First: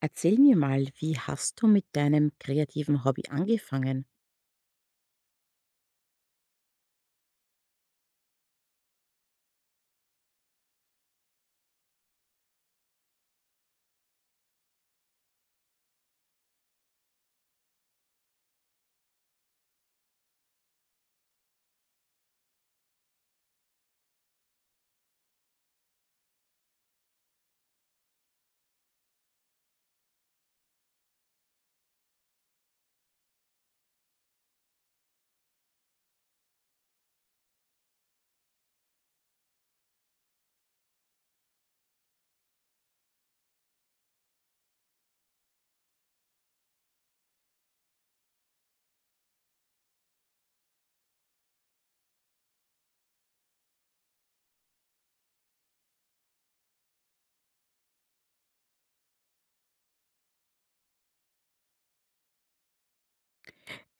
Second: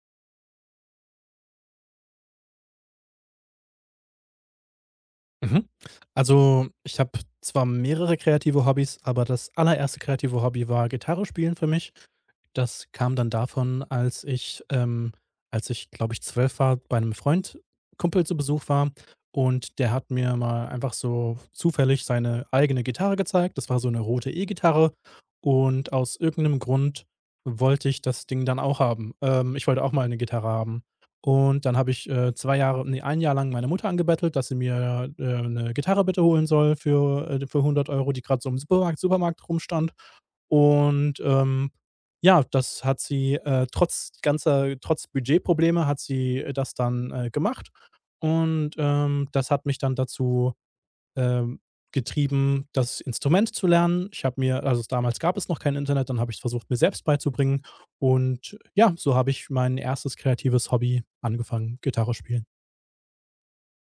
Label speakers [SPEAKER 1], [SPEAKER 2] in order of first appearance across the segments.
[SPEAKER 1] Erzähl mir mal, wie hast du mit deinem kreativen Hobby angefangen?
[SPEAKER 2] Mhm. Ich habe zwar mehrere kreative Hobbys, aber das allererste kreative Hobby war Gitarre spielen für mich. Das kam dann davon, als ich, glaube ich, 12 war, bei einem Freund Kumpel zu Besuch war, und der hat mir mal einfach so zufällig seine eigene Gitarre gezeigt. Das war so eine rote E-Gitarre, und aus irgendeinem Grund wollte ich das Ding dann auch haben. Ich wollte auch mal eine Gitarre haben. Und dann habe ich 2 ein Jahr lang meine Mutter angebettelt, dass sie mir 'ne Gitarre bitte holen soll für hundert Euro, die gerade so im Supermarkt rumstand. Und, ähm, ja, das hat sie trotz ganzer trotz Budgetprobleme hat sie das dann gemacht. Das hat mich dann dazu, ähm, getrieben, das Instrument zu lernen. Ich habe mir also, damals gab es noch kein Internet, dann habe ich's versucht, mir selbst beizubringen. Und ja, so habe ich mein erstes kreatives Hobby angefangen, Gitarre spielen.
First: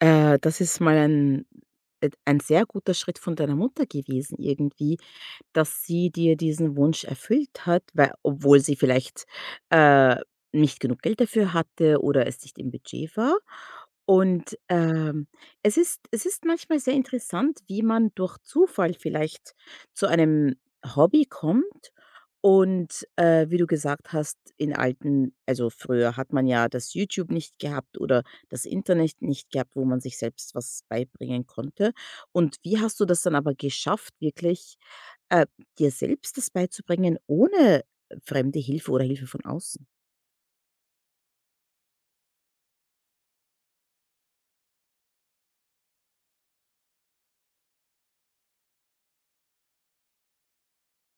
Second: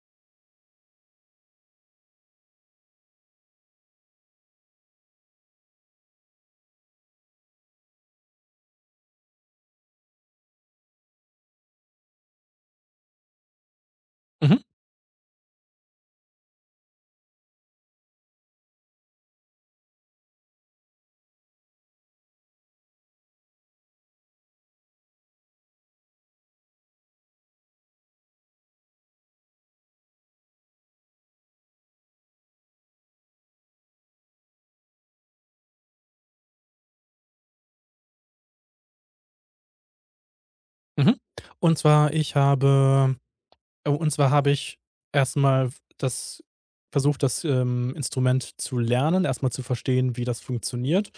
[SPEAKER 1] Das ist mal ein sehr guter Schritt von deiner Mutter gewesen irgendwie, dass sie dir diesen Wunsch erfüllt hat, weil obwohl sie vielleicht, äh, nicht genug Geld dafür hatte oder es nicht im Budget war. Und,
[SPEAKER 2] Mhm,
[SPEAKER 1] es ist manchmal sehr interessant, wie man durch Zufall vielleicht zu einem Hobby kommt und, wie du gesagt hast, in alten also, früher hat man ja das YouTube nicht gehabt oder das Internet nicht gehabt, wo man sich selbst was beibringen konnte. Und wie hast du das dann aber geschafft, wirklich, äh, dir selbst das beizubringen ohne fremde Hilfe oder Hilfe von außen?
[SPEAKER 2] mhm. Und zwar, ich habe Oh, und zwar habe ich erstmal das versucht, das Instrument zu lernen, erstmal zu verstehen, wie das funktioniert.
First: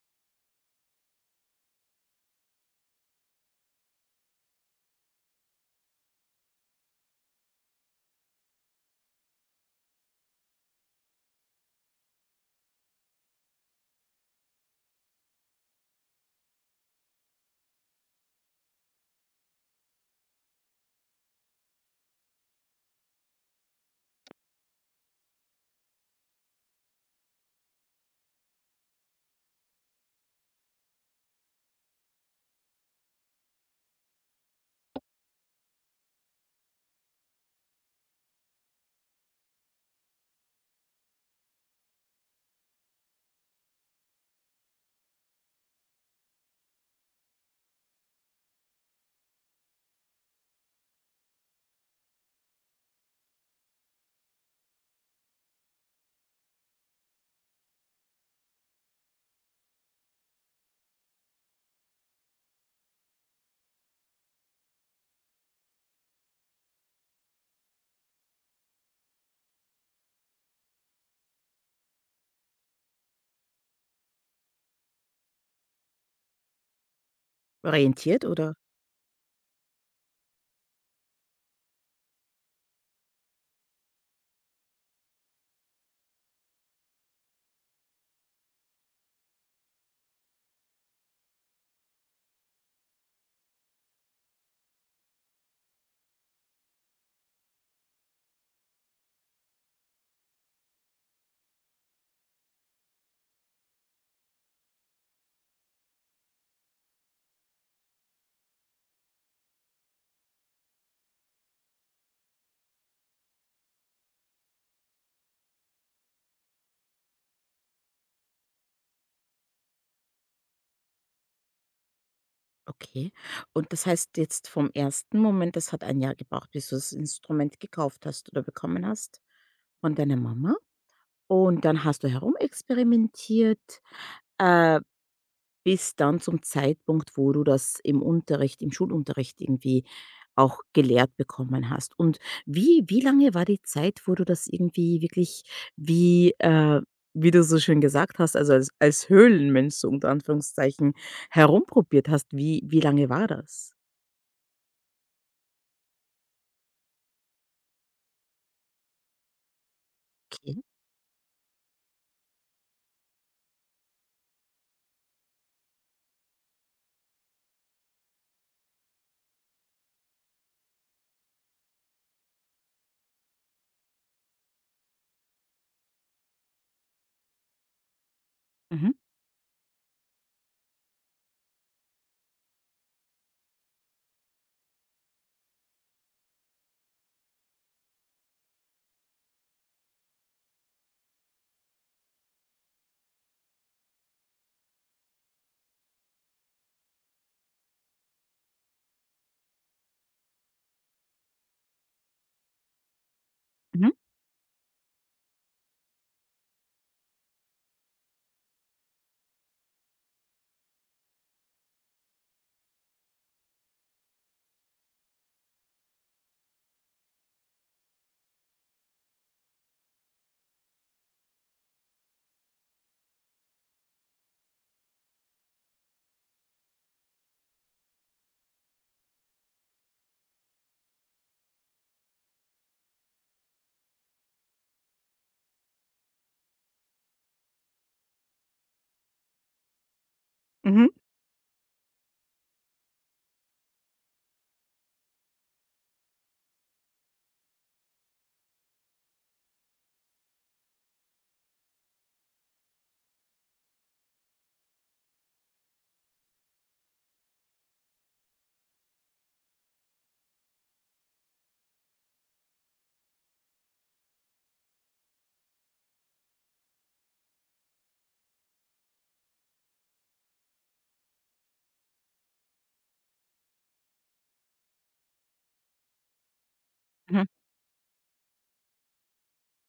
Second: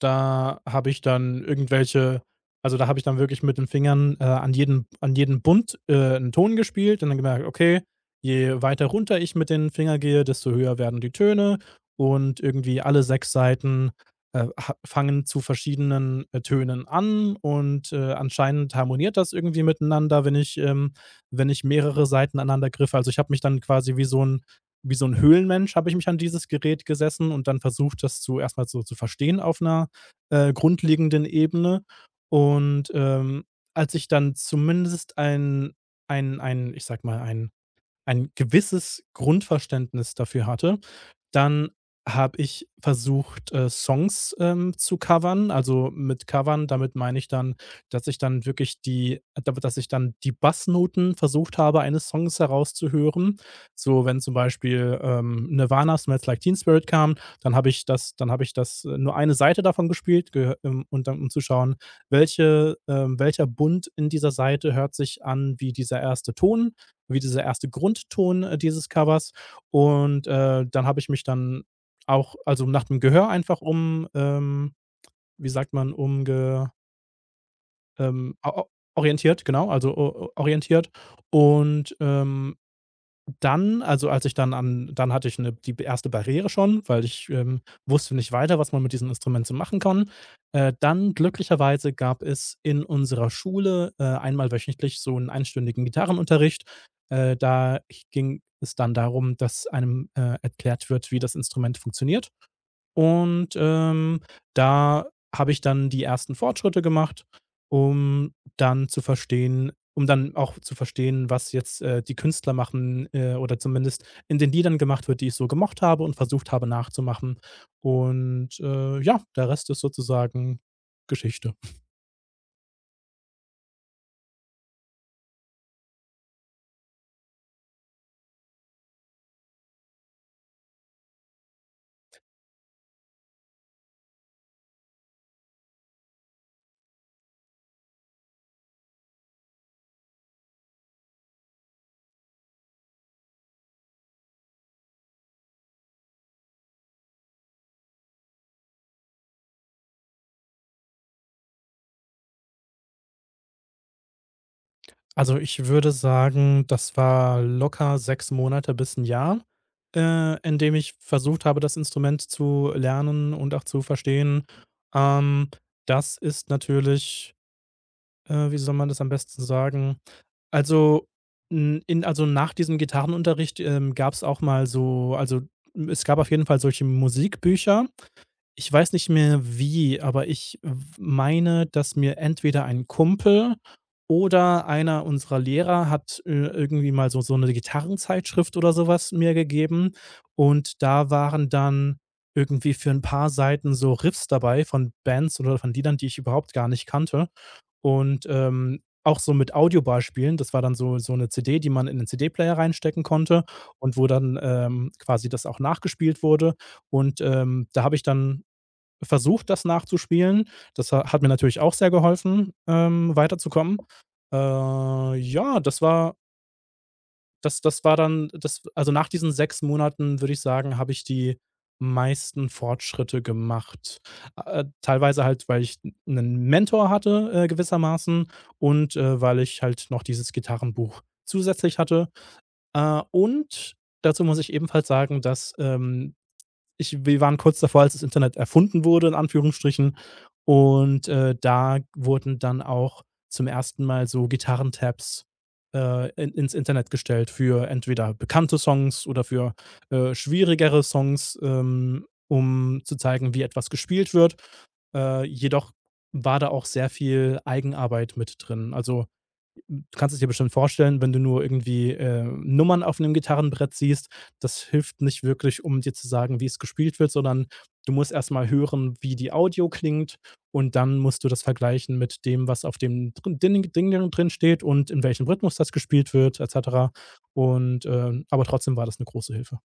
[SPEAKER 2] Da habe ich dann irgendwelche also, da habe ich dann wirklich mit den Fingern an jedem Bund 'n Ton gespielt und dann gemerkt: Okay, je weiter runter ich mit den Fingern gehe, desto höher werden die Töne, und irgendwie alle 6 Saiten, ha fangen zu verschiedenen Tönen an, und anscheinend harmoniert das irgendwie miteinander, wenn wenn ich mehrere Seiten aneinander griffe. Also, ich habe mich dann quasi wie so ein Höhlenmensch habe ich mich an dieses Gerät gesessen und dann versucht, das zu erstmal so zu verstehen auf einer grundlegenden Ebene. Und, als ich dann zumindest ein ich sage mal, ein gewisses Grundverständnis dafür hatte, dann habe ich versucht, Songs zu covern. Also, mit covern, damit meine ich dann, dass ich dann wirklich die da dass ich dann die Bassnoten versucht habe, eines Songs herauszuhören. So, wenn zum Beispiel, Nirvana „Smells Like Teen Spirit“ kam, dann habe ich das nur eine Seite davon gespielt, gehö und dann um zu schauen, welcher Bund in dieser Seite hört sich an wie dieser erste Ton wie dieser erste Grundton dieses Covers. Und dann habe ich mich dann auch also nach dem Gehör einfach wie sagt man, umge
[SPEAKER 1] Orientiert
[SPEAKER 2] o
[SPEAKER 1] oder
[SPEAKER 2] o orientiert, genau, also o o orientiert. Und dann also, als ich dann an dann hatte ich 'ne die erste Barriere schon, weil ich wusste nicht weiter, was man mit diesen Instrumenten machen kann. Dann glücklicherweise gab es in unserer Schule einmal wöchentlich so einen einstündigen Gitarrenunterricht. Da ging es dann darum, dass einem erklärt wird, wie das Instrument funktioniert. Und, ähm, da habe ich dann die ersten Fortschritte gemacht, um dann auch zu verstehen, was jetzt die Künstler machen, oder zumindest in den Liedern gemacht wird, die ich so gemocht habe und versucht habe nachzumachen. Ja, der Rest ist sozusagen Geschichte.
[SPEAKER 1] okay. Und das heißt jetzt vom ersten Moment, das hat ein Jahr gebraucht, bis du das Instrument gekauft hast oder bekommen hast von deiner Mama. Und dann hast du herumexperimentiert. Äh, bis dann zum Zeitpunkt, wo du das im Schulunterricht irgendwie auch gelehrt bekommen hast. Und wie lange war die Zeit, wo du das irgendwie wirklich wie, äh wie du so schön gesagt hast, also als Höhlenmensch so unter Anführungszeichen herumprobiert hast? Wie lange war das?
[SPEAKER 2] Also, ich würde sagen, das war locker 6 Monate bis ein Jahr, in
[SPEAKER 1] Okay.
[SPEAKER 2] dem ich versucht habe, das Instrument zu lernen und auch zu verstehen. Ähm, das ist natürlich, wie soll man das am besten sagen? Also, n in Also, nach diesem Gitarrenunterricht gab es auch mal so es gab auf jeden Fall solche Musikbücher, ich weiß
[SPEAKER 1] Mhm.
[SPEAKER 2] nicht mehr wie, aber ich w meine, dass mir entweder ein Kumpel oder einer unserer Lehrer irgendwie mal so eine Gitarrenzeitschrift oder sowas mir gegeben, und da waren dann irgendwie für ein paar Seiten so Riffs dabei von Bands oder von Liedern, die ich überhaupt gar nicht kannte, auch so mit Audiobeispielen. Das war dann so 'ne CD, die man in den CD-Player reinstecken konnte,
[SPEAKER 1] Mhm.
[SPEAKER 2] wo dann quasi das auch nachgespielt wurde, da habe ich dann versucht, das nachzuspielen. Das ha hat mir natürlich auch sehr geholfen, weiterzukommen. Ja, das war das das war dann das also, nach diesen 6 Monaten, würde ich sagen, habe ich die meisten Fortschritte gemacht. Teilweise halt, weil ich einen Mentor hatte, gewissermaßen, weil ich halt noch dieses Gitarrenbuch zusätzlich hatte. Und dazu muss ich ebenfalls sagen, dass wir waren kurz davor, als das Internet erfunden wurde, in Anführungsstrichen.
[SPEAKER 1] Mhm.
[SPEAKER 2] Da wurden dann auch zum ersten Mal so Gitarrentabs ins Internet gestellt für entweder bekannte Songs oder für schwierigere Songs, um zu zeigen, wie etwas gespielt wird. Jedoch war da auch sehr viel Eigenarbeit mit drin. Also, du kannst es dir bestimmt vorstellen, wenn du nur irgendwie Nummern auf einem Gitarrenbrett siehst, das hilft nicht wirklich, um dir zu sagen, wie es gespielt wird, sondern du musst erst mal hören, wie die Audio klingt, und dann musst du das vergleichen mit dem, was auf dem drin Ding Ding drin steht und in welchem Rhythmus das gespielt wird, et cetera.
[SPEAKER 1] Mhm.
[SPEAKER 2] Aber trotzdem war das eine große Hilfe.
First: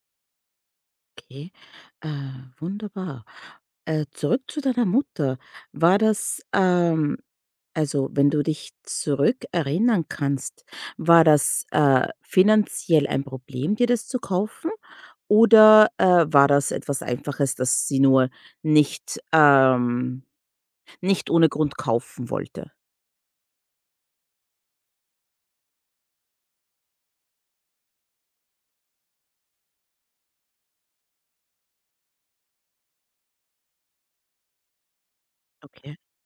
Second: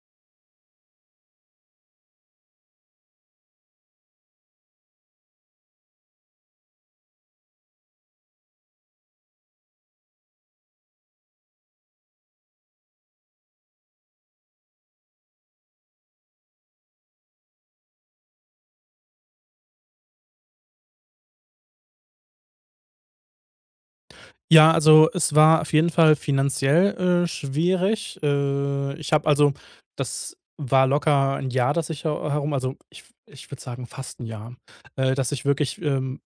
[SPEAKER 1] Okay. Äh, wunderbar. Zurück zu deiner Mutter. War das, ähm, also, wenn du dich zurückerinnern kannst, war das, finanziell ein Problem, dir das zu kaufen? Oder, war das etwas Einfaches, das sie nur nicht, nicht ohne Grund kaufen wollte?
[SPEAKER 2] Ja, also es war auf jeden Fall finanziell schwierig. Ich habe also Das war locker ein Jahr, dass ich herum also ich würde sagen, fast ein Jahr, dass ich wirklich,
[SPEAKER 1] Okay.
[SPEAKER 2] ähm,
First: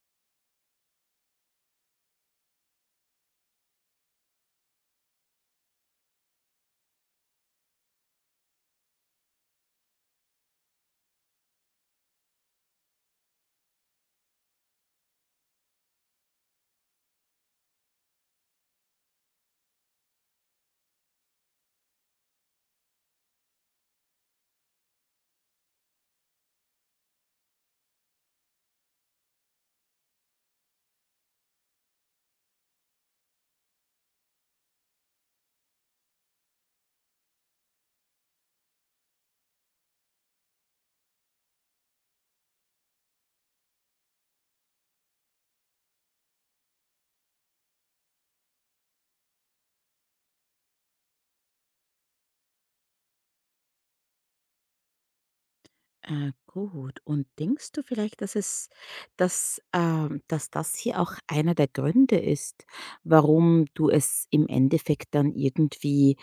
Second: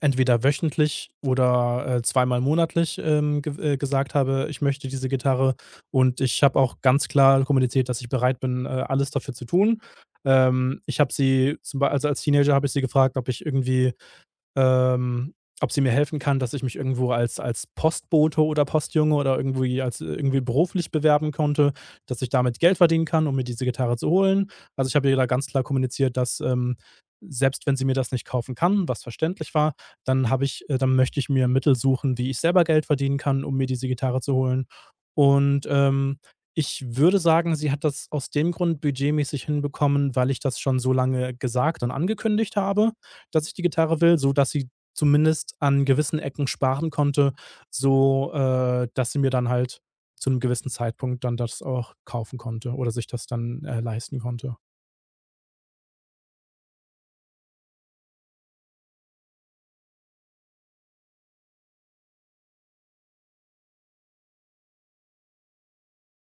[SPEAKER 2] entweder wöchentlich oder zweimal monatlich, ge gesagt habe: „Ich möchte diese Gitarre.“ Und ich habe auch ganz klar kommuniziert, dass ich bereit bin, alles dafür zu tun. Ich habe sie zum Beispiel Also als Teenager habe ich sie gefragt, ob ich irgendwie ähm, ob sie mir helfen kann, dass ich mich irgendwo als Postbote oder Postjunge oder irgendwie als irgendwie beruflich bewerben konnte, dass ich damit Geld verdienen kann, um mir diese Gitarre zu holen. Also, ich habe ihr da ganz klar kommuniziert, dass selbst wenn sie mir das nicht kaufen kann, was verständlich war, dann möchte ich mir Mittel suchen, wie ich selber Geld verdienen kann, um mir diese Gitarre zu holen. Und, ähm, Ich würde sagen, sie hat das aus dem Grund budgetmäßig hinbekommen, weil ich das schon so lange gesagt und angekündigt habe, dass ich die Gitarre will, so dass sie zumindest an gewissen Ecken sparen konnte, so dass sie mir dann halt zu einem gewissen Zeitpunkt dann das auch kaufen konnte oder sich das dann leisten konnte.
[SPEAKER 1] Gut. Und denkst du vielleicht, dass es, dass, dass das hier auch einer der Gründe ist, warum du es im Endeffekt dann irgendwie,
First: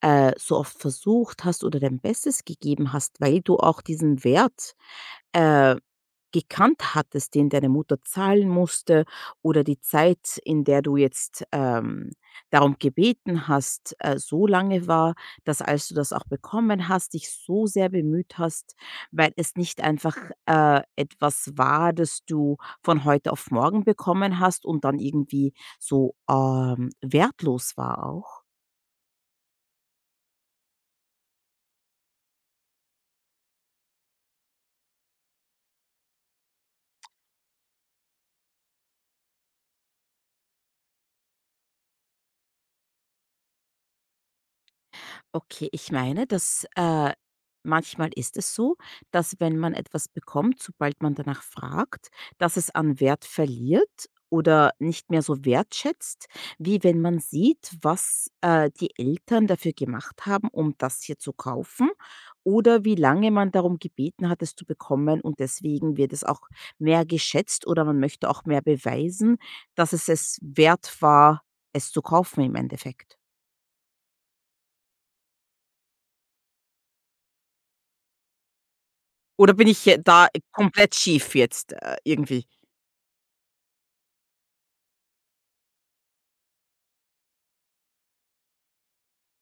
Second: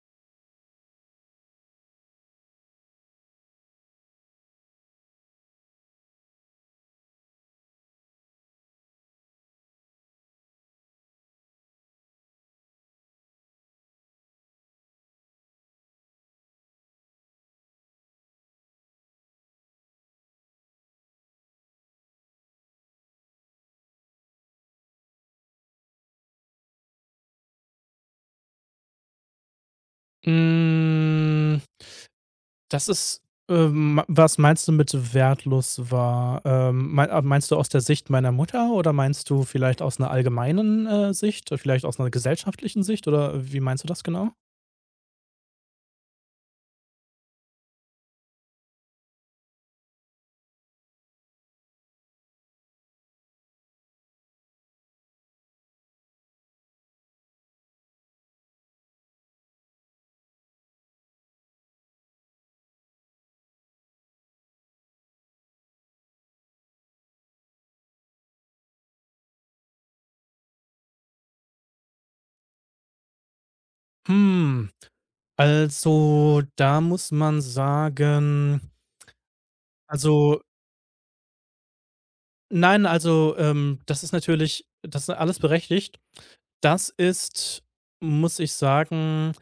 [SPEAKER 1] so oft versucht hast oder dein Bestes gegeben hast, weil du auch diesen Wert, äh gekannt hattest, den deine Mutter zahlen musste oder die Zeit, in der du jetzt, darum gebeten hast, so lange war, dass als du das auch bekommen hast, dich so sehr bemüht hast, weil es nicht einfach, etwas war, das du von heute auf morgen bekommen hast und dann irgendwie so, wertlos war auch?
[SPEAKER 2] Hm, das ist, was meinst du mit wertlos war? Meinst du aus der Sicht meiner Mutter oder meinst du vielleicht aus einer allgemeinen Sicht, vielleicht aus einer gesellschaftlichen Sicht oder wie meinst du das genau?
[SPEAKER 1] Okay, ich meine, dass, manchmal ist es so, dass wenn man etwas bekommt, sobald man danach fragt, dass es an Wert verliert oder nicht mehr so wertschätzt, wie wenn man sieht, was, die Eltern dafür gemacht haben, um das hier zu kaufen oder wie lange man darum gebeten hat, es zu bekommen und deswegen wird es auch mehr geschätzt oder man möchte auch mehr beweisen, dass es es wert war, es zu kaufen im Endeffekt.
[SPEAKER 2] Hm, also, da muss man sagen
[SPEAKER 1] Oder bin ich je da
[SPEAKER 2] Also,
[SPEAKER 1] komplett schief jetzt, irgendwie?
[SPEAKER 2] nein, das ist natürlich das ist alles berechtigt. Das ist, Muss ich sagen,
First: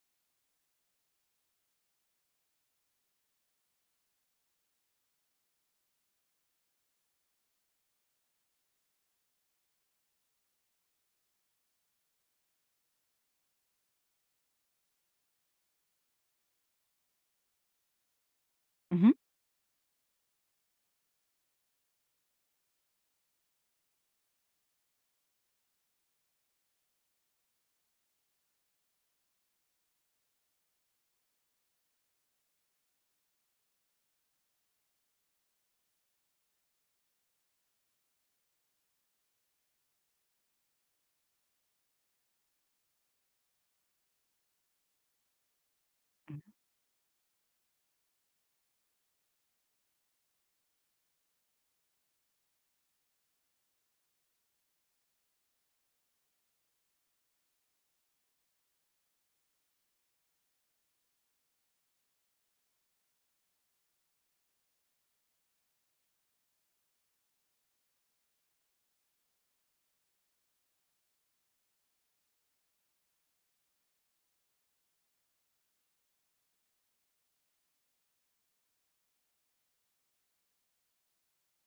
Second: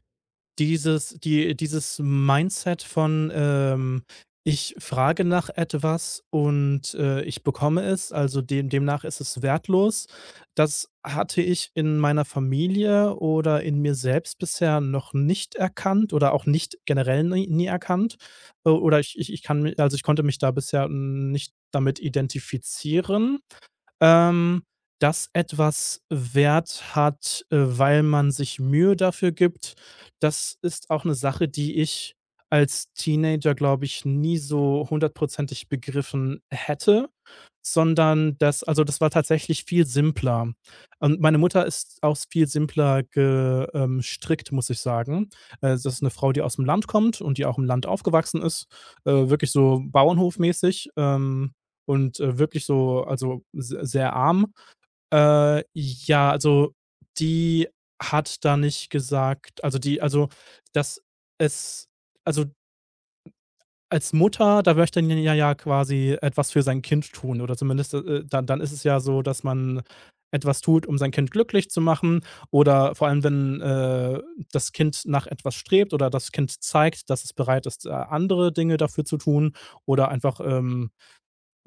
[SPEAKER 2] dieses Mindset von, „Ich frage nach etwas und ich bekomme es, also demnach ist es wertlos“, das hatte ich in meiner Familie oder in mir selbst bisher noch nicht erkannt oder auch nicht generell nie erkannt. O oder
[SPEAKER 1] Mhm,
[SPEAKER 2] ich ich ich kann mi also, ich konnte mich da bisher nicht damit identifizieren ähm, das etwas Wert hat, weil man sich Mühe dafür gibt. Das ist auch eine Sache, die ich als Teenager, glaube ich, nie so hundertprozentig begriffen hätte, sondern das also, das war tatsächlich viel simpler. Und meine Mutter ist auch viel simpler ge gestrickt, muss ich sagen. Das ist eine Frau, die
[SPEAKER 1] mhm.
[SPEAKER 2] aus dem Land kommt und die auch im Land aufgewachsen ist, wirklich so bauernhofmäßig, und wirklich so also, se sehr arm. Ja, also, die hat da nicht gesagt also, die also, dass es also als Mutter, da möchte man ja quasi etwas für sein Kind tun oder zumindest, dann ist es ja so, dass man etwas tut, um sein Kind glücklich zu machen, oder vor allem, wenn das Kind nach etwas strebt oder das Kind zeigt, dass es bereit ist, andere Dinge dafür zu tun oder einfach,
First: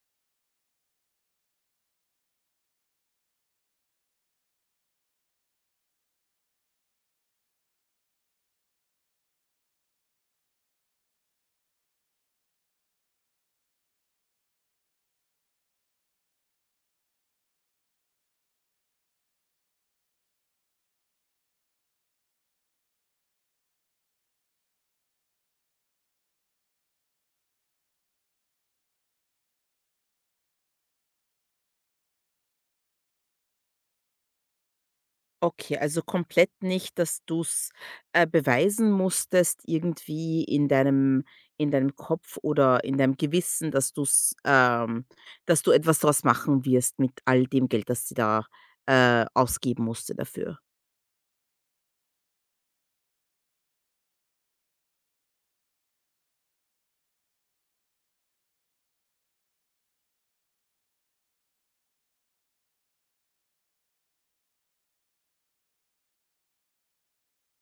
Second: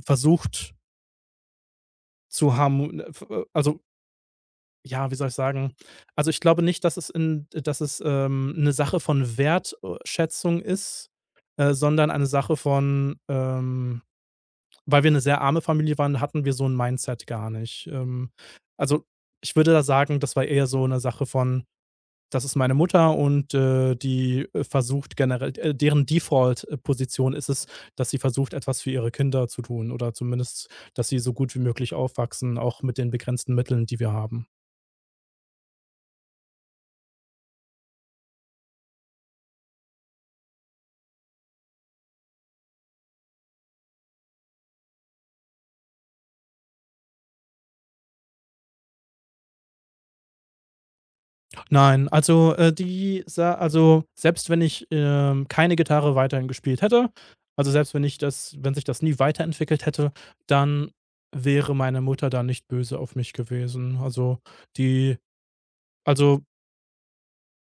[SPEAKER 2] versucht zu haben also, ja, wie soll ich sagen? Also, ich glaube nicht, dass es 'ne Sache von Wertschätzung ist, sondern eine Sache von. Weil wir eine sehr arme Familie waren, hatten wir so ein Mindset gar nicht. Also, Ich würde da sagen, das war eher so eine Sache von: „Das ist meine Mutter und die, versucht generell, deren Default- Position ist es, dass sie versucht, etwas für ihre Kinder zu tun oder zumindest, dass sie so gut wie möglich aufwachsen, auch mit den begrenzten Mitteln, die wir haben.“
[SPEAKER 1] Okay, also komplett nicht, dass du's, beweisen musstest irgendwie in deinem Kopf oder in deinem Gewissen, dass du's, ähm, dass du etwas draus machen wirst mit all dem Geld, das sie da, ausgeben musste dafür.
[SPEAKER 2] Nein, also, die sa also, selbst wenn ich keine Gitarre weiterhin gespielt hätte, also, selbst wenn ich das wenn sich das nie weiterentwickelt hätte, dann wäre meine Mutter da nicht böse auf mich gewesen. Die also,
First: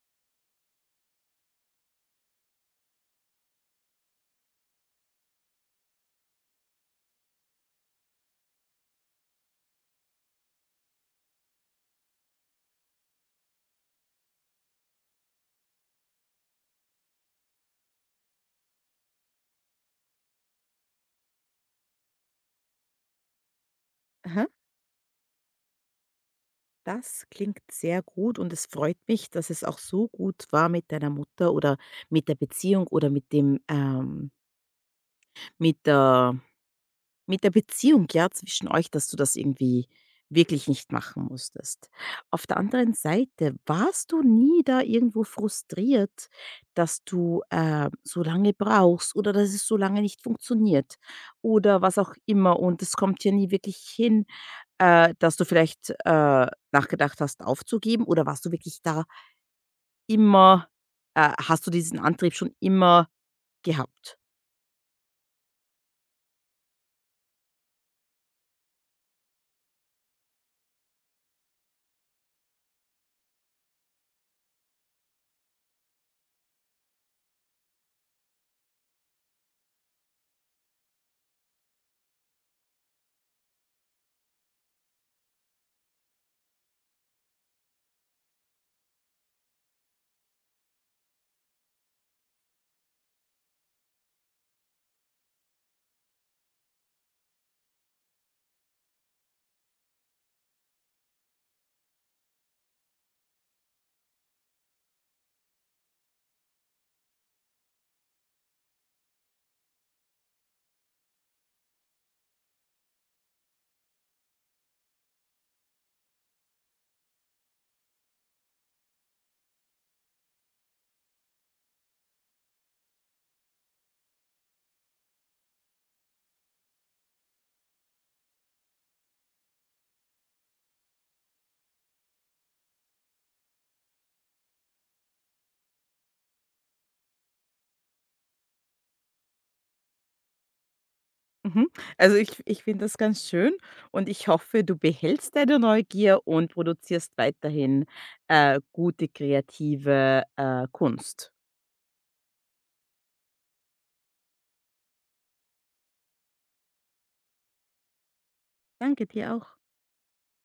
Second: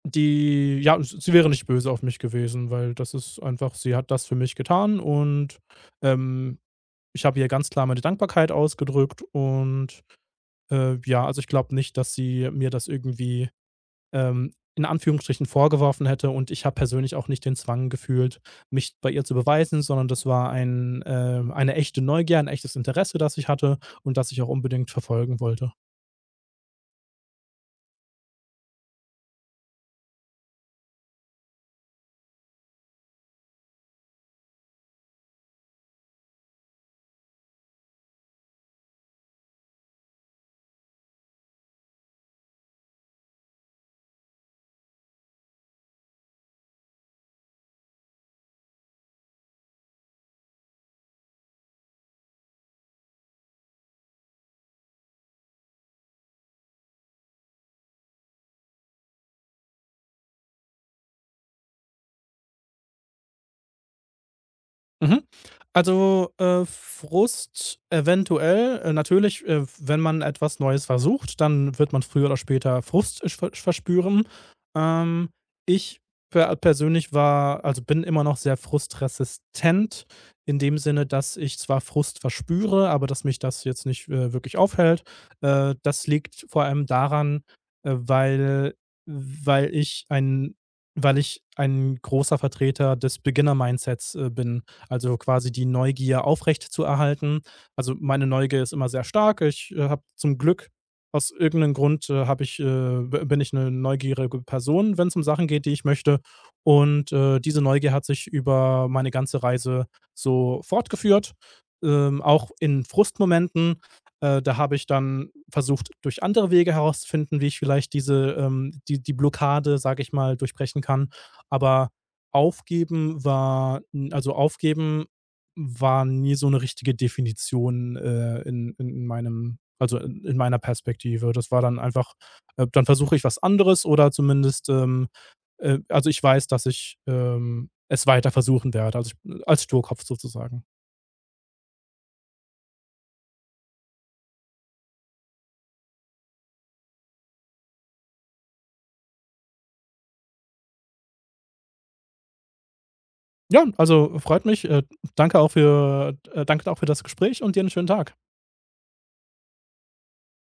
[SPEAKER 2] die Ja, s sie wäre nicht böse auf mich gewesen, weil das ist einfach, sie hat das für mich getan, und, ähm, ich habe ihr ganz klar meine Dankbarkeit ausgedrückt, und ja, also, ich glaube nicht, dass sie mir das irgendwie in Anführungsstrichen vorgeworfen hätte, und ich habe persönlich auch nicht den Zwang gefühlt, mich bei ihr zu beweisen, sondern das war eine echte Neugier, ein echtes Interesse, das ich hatte und das ich
[SPEAKER 1] Aha,
[SPEAKER 2] auch unbedingt verfolgen wollte.
[SPEAKER 1] das klingt sehr gut und es freut mich, dass es auch so gut war mit deiner Mutter oder mit der Beziehung oder mit dem, mit der mit der Beziehung, ja, zwischen euch, dass du das irgendwie wirklich nicht machen musstest. Auf der anderen Seite, warst du nie da irgendwo frustriert, dass du, so lange brauchst oder dass es so lange nicht funktioniert oder was auch immer und es kommt ja nie wirklich hin, dass du vielleicht, nachgedacht hast, aufzugeben oder warst du wirklich da immer, hast du diesen Antrieb schon immer gehabt?
[SPEAKER 2] Mhm. Also, Frust eventuell. Natürlich, wenn man etwas Neues versucht, dann wird man früher oder später Frust verspüren. Ähm, ich persönlich war also bin immer noch sehr frustresistent in dem Sinne, dass ich zwar Frust verspüre, aber dass mich das jetzt nicht wirklich aufhält. Das liegt vor allem daran, weil weil ich ein weil ich ein großer Vertreter des Beginner-Mindsets bin, also quasi die Neugier aufrecht zu erhalten. Also, meine Neugier ist immer sehr stark. Ich habe zum Glück aus irgendeinem Grund, habe ich, b bin ich eine neugierige Person, wenn es um Sachen geht, die ich möchte. Diese Neugier hat sich über meine ganze Reise so fortgeführt, auch in Frustmomenten. Da habe ich dann versucht, durch andere Wege herauszufinden, wie ich vielleicht die Blockade, sage ich mal, durchbrechen kann. Aber Aufgeben war nie so eine richtige Definition, in meinem also, in meiner Perspektive. Das war dann einfach, dann versuche ich was anderes oder zumindest, also, ich weiß, dass ich es weiter versuchen werde, also, ich als Sturkopf sozusagen.
[SPEAKER 1] Mhm. Also ich finde das ganz schön und ich hoffe, du behältst deine Neugier und produzierst weiterhin, gute kreative, Kunst.
[SPEAKER 2] Ja, also, freut mich. Danke auch für das Gespräch und dir einen schönen Tag.
[SPEAKER 1] Danke dir auch.